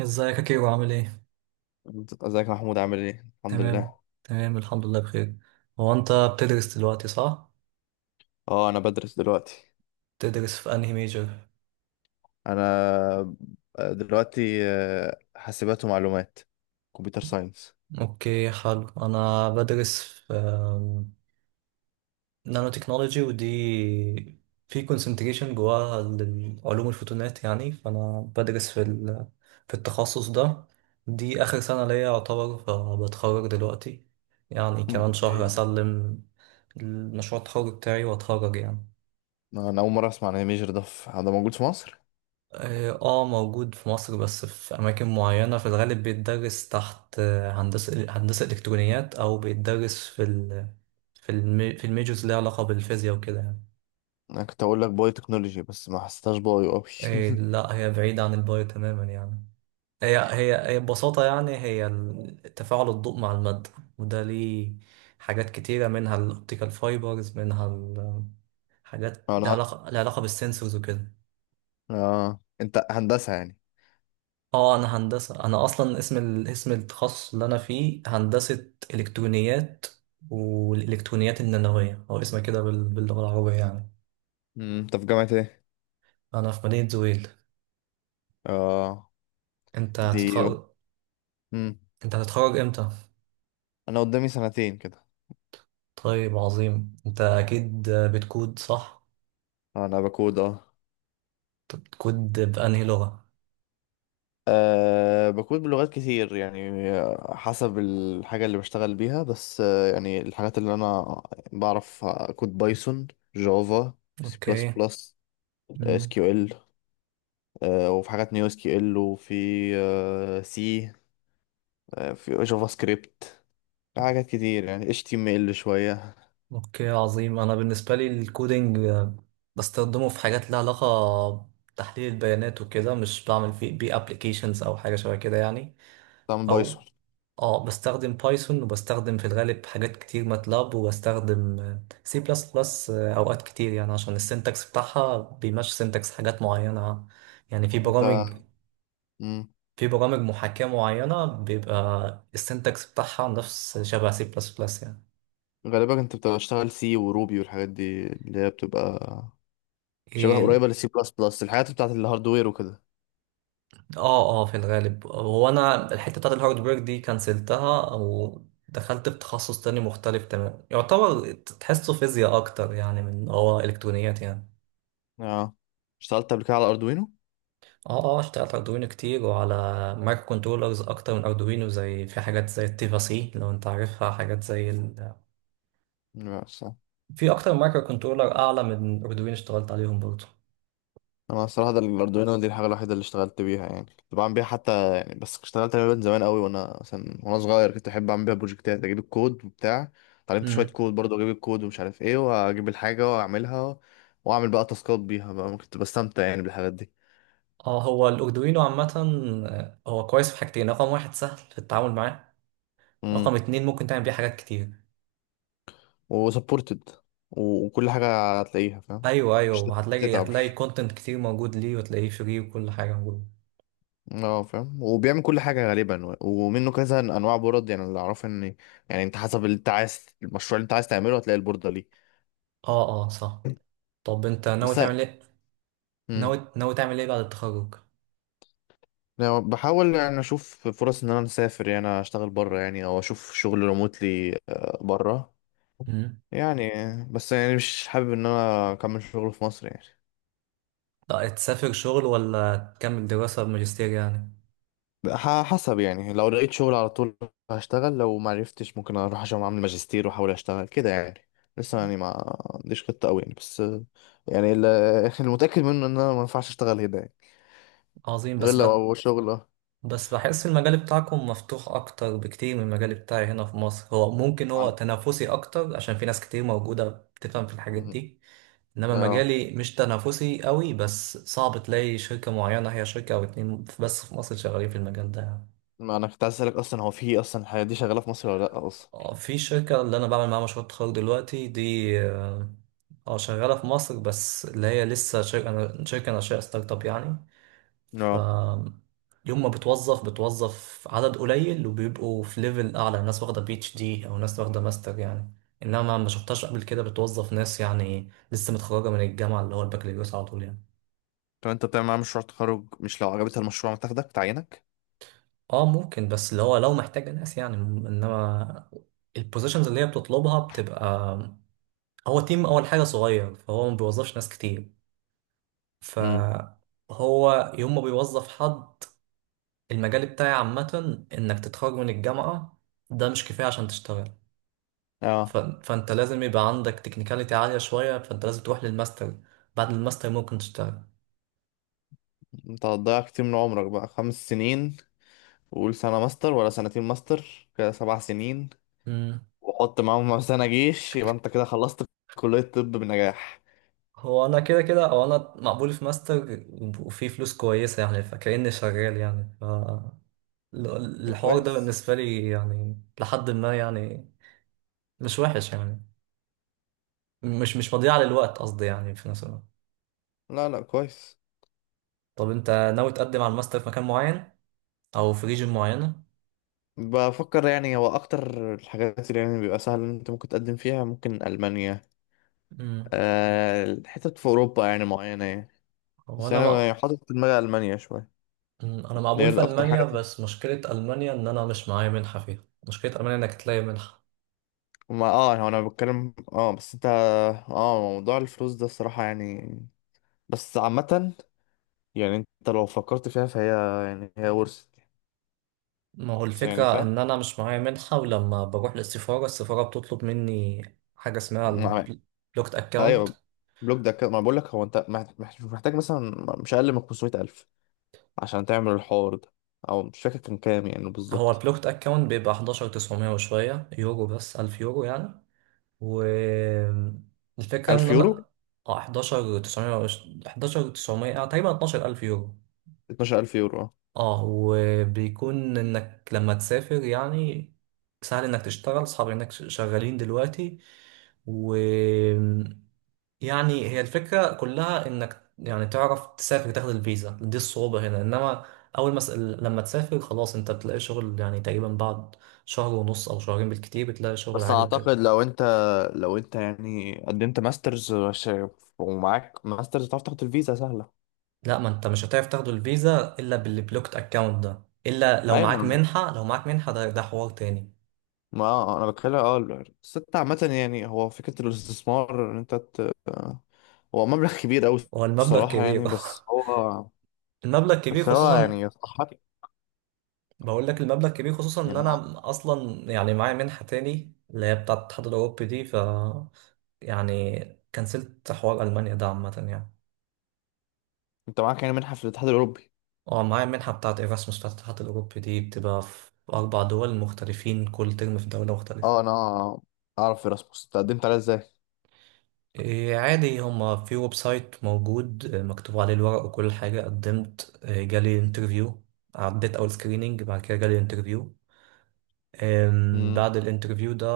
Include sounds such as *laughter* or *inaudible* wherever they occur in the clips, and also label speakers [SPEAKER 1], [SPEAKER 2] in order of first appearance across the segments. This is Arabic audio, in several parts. [SPEAKER 1] ازيك يا كيرو عامل ايه؟
[SPEAKER 2] ازيك يا محمود؟ عامل ايه؟ الحمد
[SPEAKER 1] تمام
[SPEAKER 2] لله.
[SPEAKER 1] تمام الحمد لله بخير. هو انت بتدرس دلوقتي صح؟
[SPEAKER 2] اه، انا بدرس دلوقتي.
[SPEAKER 1] بتدرس في انهي ميجر؟
[SPEAKER 2] انا دلوقتي حاسبات ومعلومات، كمبيوتر ساينس.
[SPEAKER 1] اوكي، حلو. انا بدرس في نانو تكنولوجي، ودي في كونسنتريشن جواها للعلوم، الفوتونات يعني. فانا بدرس في في التخصص ده. دي اخر سنة ليا يعتبر، فبتخرج دلوقتي يعني، كمان شهر اسلم المشروع التخرج بتاعي واتخرج يعني.
[SPEAKER 2] انا اول مره اسمع عن الميجر ده. ده موجود في مصر؟
[SPEAKER 1] اه، موجود في مصر، بس في أماكن معينة. في الغالب بيتدرس تحت هندسة إلكترونيات، أو بيتدرس في الميجورز اللي ليها علاقة بالفيزياء وكده يعني.
[SPEAKER 2] انا كنت اقول لك باي تكنولوجي، بس ما حسيتهاش بايو قوي.
[SPEAKER 1] إيه،
[SPEAKER 2] *laughs*
[SPEAKER 1] لا، هي بعيدة عن البايو تماما يعني. هي ببساطة يعني، تفاعل الضوء مع المادة، وده ليه حاجات كتيرة، منها الأوبتيكال فايبرز، منها حاجات لها
[SPEAKER 2] انا
[SPEAKER 1] علاقة لها علاقة بالسنسورز وكده.
[SPEAKER 2] اه انت هندسه يعني؟
[SPEAKER 1] اه، انا هندسه. انا اصلا اسم اسم التخصص اللي انا فيه هندسه الكترونيات، والالكترونيات النانويه هو اسمها كده باللغه العربيه يعني.
[SPEAKER 2] انت في جامعه ايه؟
[SPEAKER 1] انا في مدينه زويل.
[SPEAKER 2] اه.
[SPEAKER 1] انت
[SPEAKER 2] دي
[SPEAKER 1] هتتخرج
[SPEAKER 2] مم.
[SPEAKER 1] انت هتتخرج امتى؟
[SPEAKER 2] انا قدامي 2 سنين كده.
[SPEAKER 1] طيب، عظيم. انت اكيد بتكود صح؟
[SPEAKER 2] انا بكود، اه.
[SPEAKER 1] طب بتكود بانهي لغه؟
[SPEAKER 2] بكود بلغات كتير يعني. حسب الحاجة اللي بشتغل بيها. بس يعني الحاجات اللي أنا بعرف: كود، بايثون، جافا، سي بلس
[SPEAKER 1] اوكي.
[SPEAKER 2] بلس، اس
[SPEAKER 1] مم.
[SPEAKER 2] كيو ال، وفي حاجات نيو اس كيو ال، وفي أه سي، في جافا سكريبت، في حاجات كتير يعني، اتش تي ام ال شوية.
[SPEAKER 1] اوكي، عظيم. انا بالنسبه لي الكودينج، بستخدمه في حاجات لها علاقه بتحليل البيانات وكده، مش بعمل بيه ابلكيشنز او حاجه شبه كده يعني.
[SPEAKER 2] طبعا
[SPEAKER 1] او
[SPEAKER 2] بايثون.
[SPEAKER 1] اه، بستخدم بايثون، وبستخدم في الغالب حاجات كتير ماتلاب، وبستخدم سي بلس بلس اوقات كتير يعني، عشان السنتكس بتاعها بيمشي سنتكس حاجات معينة يعني.
[SPEAKER 2] انت مم.
[SPEAKER 1] في برامج محاكاة معينة بيبقى السنتكس بتاعها نفس شبه سي بلس بلس يعني.
[SPEAKER 2] غالبا انت بتبقى بتشتغل سي وروبي، والحاجات دي اللي هي بتبقى شبه
[SPEAKER 1] إيه،
[SPEAKER 2] قريبة للسي بلس بلس، الحاجات بتاعت الهاردوير وكده.
[SPEAKER 1] اه، في الغالب، هو انا الحتة بتاعت الهاردوير دي كنسلتها، او دخلت في تخصص تاني مختلف تماما، يعتبر تحسه فيزياء اكتر يعني من هو الكترونيات يعني.
[SPEAKER 2] اه، اشتغلت قبل كده على اردوينو.
[SPEAKER 1] اه، اشتغلت اردوينو كتير، وعلى مايكرو كنترولرز اكتر من اردوينو. زي في حاجات زي التيفا سي لو انت عارفها، حاجات زي
[SPEAKER 2] لا، صح.
[SPEAKER 1] في اكتر من مايكرو كنترولر اعلى من اردوينو اشتغلت عليهم برضه.
[SPEAKER 2] انا الصراحه ده الاردوينو دي الحاجه الوحيده اللي اشتغلت بيها يعني، كنت بعمل بيها حتى يعني، بس اشتغلت عليها من زمان قوي، وانا مثلا وانا صغير كنت احب اعمل بيها بروجكتات، اجيب الكود وبتاع، اتعلمت شويه
[SPEAKER 1] امم.
[SPEAKER 2] كود برضه، اجيب الكود ومش عارف ايه، واجيب الحاجه واعملها، واعمل بقى تاسكات بيها بقى. كنت بستمتع يعني بالحاجات دي.
[SPEAKER 1] اه، هو الاردوينو عامة، هو كويس في حاجتين. رقم واحد، سهل في التعامل معاه.
[SPEAKER 2] امم.
[SPEAKER 1] رقم اتنين، ممكن تعمل بيه حاجات كتير.
[SPEAKER 2] وسبورتد، وكل حاجه هتلاقيها فاهم.
[SPEAKER 1] ايوه، ايوه،
[SPEAKER 2] مش
[SPEAKER 1] وهتلاقي
[SPEAKER 2] تتعب.
[SPEAKER 1] هتلاقي كونتنت كتير موجود ليه، وتلاقيه فري، وكل حاجة موجودة.
[SPEAKER 2] اه، فاهم، وبيعمل كل حاجة غالبا، ومنه كذا انواع بورد يعني، اللي اعرفه ان يعني انت حسب اللي انت عايز، المشروع اللي انت عايز تعمله هتلاقي البوردة ليه.
[SPEAKER 1] اه، صح. طب انت ناوي
[SPEAKER 2] بس.
[SPEAKER 1] تعمل ايه؟
[SPEAKER 2] امم.
[SPEAKER 1] ناوي تعمل ايه بعد التخرج؟
[SPEAKER 2] يعني بحاول يعني اشوف فرص ان انا مسافر يعني، اشتغل بره يعني او اشوف شغل ريموتلي بره يعني. بس يعني مش حابب ان انا اكمل شغل في مصر يعني.
[SPEAKER 1] لا تسافر شغل ولا تكمل دراسة بماجستير يعني؟
[SPEAKER 2] حسب يعني، لو لقيت شغل على طول هشتغل، لو ما عرفتش ممكن اروح عشان اعمل ماجستير واحاول اشتغل كده يعني. لسه يعني ما عنديش خطة قوي يعني، بس يعني *laughs* المتأكد منه ان انا ما ينفعش اشتغل هنا يعني،
[SPEAKER 1] عظيم.
[SPEAKER 2] غير لو اول شغل اه.
[SPEAKER 1] بس بحس المجال بتاعكم مفتوح أكتر بكتير من المجال بتاعي هنا في مصر. هو ممكن
[SPEAKER 2] عن-
[SPEAKER 1] تنافسي أكتر عشان في ناس كتير موجودة بتفهم في الحاجات
[SPEAKER 2] م.
[SPEAKER 1] دي. إنما
[SPEAKER 2] اه،
[SPEAKER 1] مجالي مش تنافسي قوي، بس صعب تلاقي شركة معينة. هي شركة أو اتنين بس في مصر شغالين في المجال ده يعني.
[SPEAKER 2] ما انا كنت عايز اسالك اصلا، هو في اصلا الحاجات دي شغالة في مصر ولا لا اصلا؟
[SPEAKER 1] في شركة اللي أنا بعمل معاها مشروع تخرج دلوقتي دي، اه، شغالة في مصر، بس اللي هي لسه شركة ناشئة، ستارت اب يعني. ف
[SPEAKER 2] اه،
[SPEAKER 1] يوم ما بتوظف عدد قليل، وبيبقوا في ليفل اعلى، ناس واخده بي اتش دي او ناس واخده ماستر يعني. انما ما شفتهاش قبل كده بتوظف ناس يعني لسه متخرجه من الجامعه، اللي هو البكالوريوس، على طول يعني.
[SPEAKER 2] طب انت بتعمل معاه مشروع تخرج، مش لو عجبتها المشروع ما تاخدك تعينك؟
[SPEAKER 1] اه، ممكن، بس اللي هو لو محتاجه ناس يعني، انما البوزيشنز اللي هي بتطلبها بتبقى، هو تيم اول حاجه صغير، فهو ما بيوظفش ناس كتير.
[SPEAKER 2] امم.
[SPEAKER 1] فهو يوم ما بيوظف حد، المجال بتاعي عامه انك تتخرج من الجامعه ده مش كفايه عشان تشتغل.
[SPEAKER 2] اه،
[SPEAKER 1] فانت لازم يبقى عندك تكنيكاليتي عالية شوية، فانت لازم تروح للماستر. بعد الماستر ممكن تشتغل.
[SPEAKER 2] انت هتضيع كتير من عمرك بقى، 5 سنين، وقول سنة ماستر ولا 2 سنين ماستر، كده 7 سنين،
[SPEAKER 1] مم.
[SPEAKER 2] وحط معاهم سنة جيش يبقى انت كده خلصت كلية طب بنجاح.
[SPEAKER 1] هو انا كده كده، او انا مقبول في ماستر، وفي فلوس كويسة يعني، فكأني شغال يعني. ف ال-
[SPEAKER 2] طب
[SPEAKER 1] الحوار ده
[SPEAKER 2] كويس.
[SPEAKER 1] بالنسبة لي يعني لحد ما يعني، مش وحش يعني، مش مضيعة للوقت قصدي يعني، في نفس الوقت.
[SPEAKER 2] لا لا، كويس.
[SPEAKER 1] طب انت ناوي تقدم على الماستر في مكان معين او في ريجن معينة؟
[SPEAKER 2] بفكر يعني، هو أكتر الحاجات اللي يعني بيبقى سهل إن أنت ممكن تقدم فيها ممكن ألمانيا،
[SPEAKER 1] مم.
[SPEAKER 2] حتت في أوروبا يعني معينة يعني،
[SPEAKER 1] هو
[SPEAKER 2] بس
[SPEAKER 1] انا
[SPEAKER 2] أنا يعني حاطط في دماغي ألمانيا شوية.
[SPEAKER 1] انا
[SPEAKER 2] هي
[SPEAKER 1] مقبول في
[SPEAKER 2] أكتر حاجة
[SPEAKER 1] المانيا، بس مشكله المانيا ان انا مش معايا منحه فيها. مشكله المانيا انك تلاقي منحه.
[SPEAKER 2] ما اه يعني، هو أنا بتكلم اه، بس أنت اه، موضوع الفلوس ده الصراحة يعني. بس عامة، يعني أنت لو فكرت فيها فهي يعني هي ورثة.
[SPEAKER 1] ما هو
[SPEAKER 2] بس يعني.
[SPEAKER 1] الفكره ان انا مش معايا منحه، ولما بروح للسفاره، السفاره بتطلب مني حاجه اسمها
[SPEAKER 2] فاهم.
[SPEAKER 1] البلوكت اكاونت.
[SPEAKER 2] ايوه. بلوك ده كده، ما بقول لك هو انت محتاج مثلا مش اقل من 500,000 عشان تعمل الحوار ده، او مش فاكر كان كام يعني
[SPEAKER 1] هو
[SPEAKER 2] بالظبط.
[SPEAKER 1] البلوكت اكاونت بيبقى 11900 وشويه يورو، بس 1000 يورو يعني، والفكره ان
[SPEAKER 2] 1000 يورو.
[SPEAKER 1] انا، اه، 11900 تقريبا 12000 يورو.
[SPEAKER 2] 12,000 يورو اه.
[SPEAKER 1] اه، وبيكون انك لما تسافر يعني سهل انك تشتغل. اصحابي انك شغالين دلوقتي، و يعني هي الفكرة كلها انك يعني تعرف تسافر تاخد الفيزا. دي الصعوبة هنا. انما اول ما لما تسافر خلاص، انت بتلاقي شغل يعني تقريبا بعد شهر ونص او شهرين بالكتير، بتلاقي شغل
[SPEAKER 2] بس
[SPEAKER 1] عادي
[SPEAKER 2] اعتقد
[SPEAKER 1] وكده.
[SPEAKER 2] لو انت، لو انت يعني قدمت ماسترز ومعاك ماسترز تعرف تاخد الفيزا سهله.
[SPEAKER 1] لا، ما انت مش هتعرف تاخد الفيزا الا بالبلوكت اكاونت ده، الا لو
[SPEAKER 2] ايوه،
[SPEAKER 1] معاك
[SPEAKER 2] ما
[SPEAKER 1] منحة لو معاك منحة ده حوار تاني.
[SPEAKER 2] ما آه، انا بتكلم، اه بس انت عامه يعني، هو فكره الاستثمار ان انت ت... هو مبلغ كبير قوي
[SPEAKER 1] هو المبلغ
[SPEAKER 2] الصراحه
[SPEAKER 1] كبير.
[SPEAKER 2] يعني، بس
[SPEAKER 1] *laughs*
[SPEAKER 2] هو،
[SPEAKER 1] المبلغ كبير
[SPEAKER 2] بس هو
[SPEAKER 1] خصوصا.
[SPEAKER 2] يعني يستحق.
[SPEAKER 1] بقول لك المبلغ كبير خصوصا ان
[SPEAKER 2] يعني
[SPEAKER 1] انا اصلا يعني معايا منحة تاني اللي هي بتاعة الاتحاد الاوروبي دي. ف يعني كنسلت حوار المانيا ده عامة يعني.
[SPEAKER 2] انت معاك يعني منحة في الاتحاد الاوروبي؟
[SPEAKER 1] اه، معايا منحة بتاعة ايراسموس بتاعة الاتحاد الاوروبي، دي بتبقى في 4 دول مختلفين، كل ترم في دولة مختلفة.
[SPEAKER 2] اه انا اعرف ايراسموس، تقدمت عليها ازاي؟
[SPEAKER 1] إيه، عادي، هما في ويب سايت موجود، مكتوب عليه الورق وكل حاجة. قدمت، جالي انترفيو. عديت اول سكريننج، بعد كده جالي انترفيو.
[SPEAKER 2] امم.
[SPEAKER 1] بعد الانترفيو ده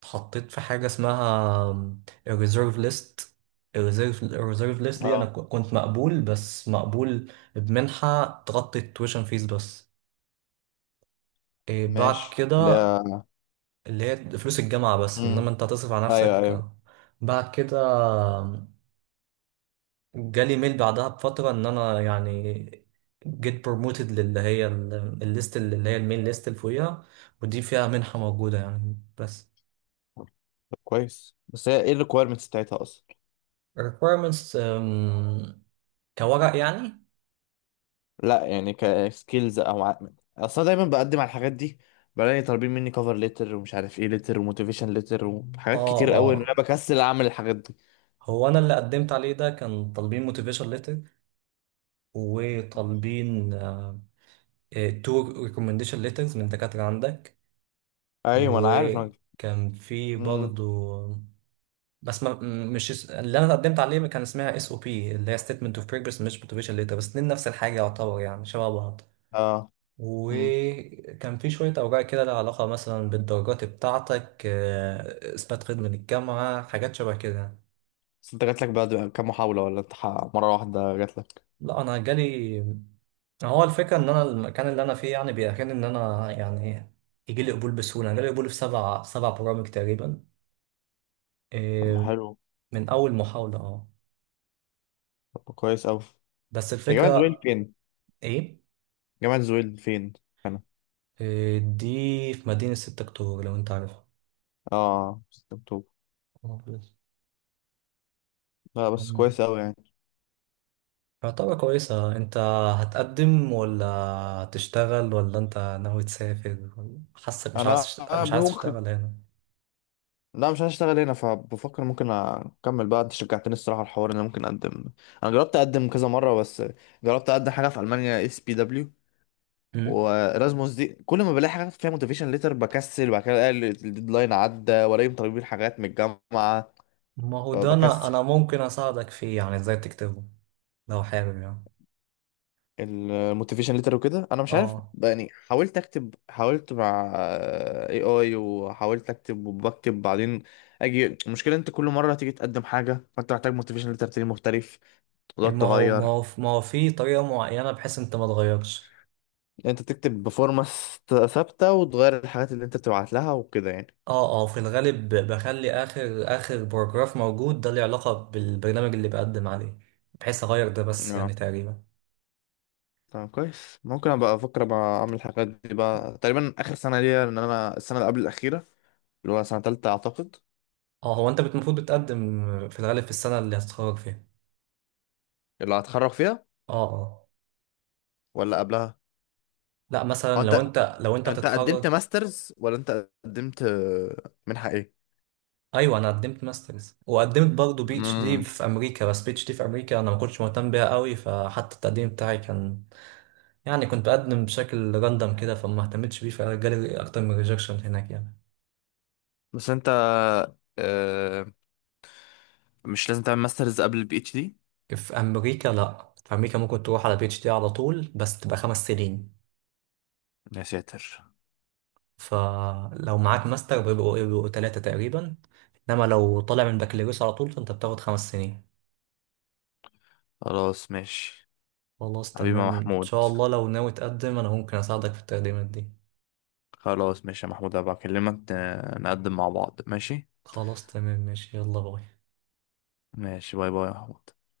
[SPEAKER 1] اتحطيت في حاجة اسمها الريزيرف ليست. الريزيرف ليست دي، أنا
[SPEAKER 2] اه.
[SPEAKER 1] كنت مقبول، بس مقبول بمنحة تغطي التويشن فيس بس. إيه، بعد
[SPEAKER 2] ماشي اللي
[SPEAKER 1] كده،
[SPEAKER 2] هي.
[SPEAKER 1] اللي هي فلوس الجامعة بس،
[SPEAKER 2] امم.
[SPEAKER 1] إنما أنت هتصرف على
[SPEAKER 2] ايوه ايوه.
[SPEAKER 1] نفسك. بعد كده جالي ميل بعدها بفترة إن أنا يعني جيت بروموتد للي هي الليست اللي هي الميل ليست اللي فوقيها، ودي فيها منحة موجودة يعني. بس
[SPEAKER 2] طب كويس، بس هي ايه الريكويرمنتس بتاعتها اصلا؟
[SPEAKER 1] requirements، كورق يعني.
[SPEAKER 2] لا يعني كسكيلز او ع... اصلا دايما بقدم على الحاجات دي بلاقي طالبين مني كفر ليتر ومش عارف ايه ليتر، وموتيفيشن ليتر،
[SPEAKER 1] اه
[SPEAKER 2] وحاجات كتير قوي ان
[SPEAKER 1] اه
[SPEAKER 2] انا بكسل اعمل الحاجات دي.
[SPEAKER 1] هو انا اللي قدمت عليه ده كان طالبين موتيفيشن ليتر، وطالبين تو ريكومنديشن ليترز من دكاترة عندك،
[SPEAKER 2] ايوه، ما انا عارف انا.
[SPEAKER 1] وكان في
[SPEAKER 2] امم.
[SPEAKER 1] برضو، بس ما م- مش اس- اللي انا قدمت عليه كان اسمها اس او بي، اللي هي ستيتمنت اوف بروجرس، مش موتيفيشن ليتر، بس اتنين نفس الحاجة يعتبر يعني، شبه بعض.
[SPEAKER 2] اه. امم.
[SPEAKER 1] وكان في شوية أوراق كده لها علاقة مثلا بالدرجات بتاعتك، إثبات خدمة للجامعة، حاجات شبه كده.
[SPEAKER 2] بس انت جاتلك بعد كام محاولة، ولا انت مرة واحدة جاتلك؟
[SPEAKER 1] لا، أنا جالي، هو الفكرة إن أنا المكان اللي أنا فيه يعني بيأهلني إن أنا يعني يجي لي قبول بسهولة. أنا جالي قبول في سبع برامج تقريبا.
[SPEAKER 2] طب ما
[SPEAKER 1] إيه،
[SPEAKER 2] حلو.
[SPEAKER 1] من أول محاولة، أه.
[SPEAKER 2] طب كويس قوي.
[SPEAKER 1] بس
[SPEAKER 2] يا جماعة دول
[SPEAKER 1] الفكرة،
[SPEAKER 2] فين؟
[SPEAKER 1] إيه؟
[SPEAKER 2] جامعة زويل فين؟ أنا.
[SPEAKER 1] إيه، دي في مدينة 6 أكتوبر لو أنت عارفها.
[SPEAKER 2] 6 أكتوبر.
[SPEAKER 1] آه، كويس.
[SPEAKER 2] لا بس
[SPEAKER 1] مم.
[SPEAKER 2] كويس أوي يعني.
[SPEAKER 1] يعتبر كويسة. أنت هتقدم، ولا هتشتغل، ولا أنت ناوي تسافر، ولا حاسك مش عايز
[SPEAKER 2] أنا
[SPEAKER 1] مش عايز تشتغل
[SPEAKER 2] ممكن،
[SPEAKER 1] هنا؟
[SPEAKER 2] لا مش هشتغل هنا، فبفكر ممكن أكمل بقى. أنت شجعتني الصراحة الحوار، إن أنا ممكن أقدم. أنا جربت أقدم كذا مرة، بس جربت أقدم حاجة في ألمانيا اس بي دبليو،
[SPEAKER 1] مم.
[SPEAKER 2] وإرازموس دي، كل ما بلاقي حاجة فيها موتيفيشن ليتر بكسل، وبعد كده ألاقي الديدلاين عدى ولاقيهم طالبين حاجات من الجامعة
[SPEAKER 1] ما هو ده أنا
[SPEAKER 2] فبكسل
[SPEAKER 1] أنا ممكن أساعدك فيه يعني إزاي تكتبه لو حابب يعني.
[SPEAKER 2] الموتيفيشن ليتر وكده، انا مش عارف
[SPEAKER 1] اه،
[SPEAKER 2] بقى، يعني حاولت اكتب، حاولت مع اي اي، وحاولت اكتب وبكتب بعدين اجي المشكله. انت كل مره تيجي تقدم حاجه فانت محتاج موتيفيشن ليتر تاني مختلف، وتقعد
[SPEAKER 1] ما هو ما
[SPEAKER 2] تغير.
[SPEAKER 1] هو ما هو في طريقة معينة بحيث انت ما تغيرش.
[SPEAKER 2] انت تكتب بفورمه ثابته وتغير الحاجات اللي انت بتبعت لها وكده يعني.
[SPEAKER 1] اه، في الغالب بخلي اخر باراجراف موجود ده له علاقة بالبرنامج اللي بقدم عليه، بحيث اغير ده بس يعني
[SPEAKER 2] اه،
[SPEAKER 1] تقريبا.
[SPEAKER 2] طب كويس، ممكن ابقى افكر ابقى اعمل الحاجات دي بقى تقريبا اخر سنه ليا، ان انا السنه اللي قبل الاخيره، اللي هو سنه تالته اعتقد.
[SPEAKER 1] اه، هو انت المفروض بتقدم في الغالب في السنة اللي هتتخرج فيها.
[SPEAKER 2] اللي هتخرج فيها
[SPEAKER 1] اه، اه،
[SPEAKER 2] ولا قبلها؟
[SPEAKER 1] لا،
[SPEAKER 2] هو
[SPEAKER 1] مثلا لو
[SPEAKER 2] انت،
[SPEAKER 1] انت،
[SPEAKER 2] انت قدمت
[SPEAKER 1] هتتخرج،
[SPEAKER 2] ماسترز ولا انت قدمت منحة ايه؟
[SPEAKER 1] ايوه. انا قدمت ماسترز، وقدمت برضه بي اتش دي
[SPEAKER 2] امم.
[SPEAKER 1] في امريكا. بس بي اتش دي في امريكا انا ما كنتش مهتم بيها قوي، فحتى التقديم بتاعي كان يعني، كنت بقدم بشكل راندم كده، فما اهتمتش بيه، فجالي اكتر من ريجكشن هناك يعني.
[SPEAKER 2] بس انت آه مش لازم تعمل ماسترز قبل البي اتش دي؟
[SPEAKER 1] في امريكا، لا، في امريكا ممكن تروح على بي اتش دي على طول، بس تبقى 5 سنين.
[SPEAKER 2] يا ساتر.
[SPEAKER 1] فلو معاك ماستر بيبقوا ايه، بيبقوا تلاتة تقريبا. انما لو طالع من بكالوريوس على طول فانت بتاخد 5 سنين.
[SPEAKER 2] خلاص ماشي.
[SPEAKER 1] خلاص،
[SPEAKER 2] حبيبي يا
[SPEAKER 1] تمام، ان
[SPEAKER 2] محمود.
[SPEAKER 1] شاء الله. لو ناوي تقدم انا ممكن اساعدك في التقديمات دي.
[SPEAKER 2] خلاص ماشي يا محمود، هبقى اكلمك، نقدم مع بعض. ماشي.
[SPEAKER 1] خلاص، تمام، ماشي، يلا باي.
[SPEAKER 2] ماشي، باي باي يا محمود.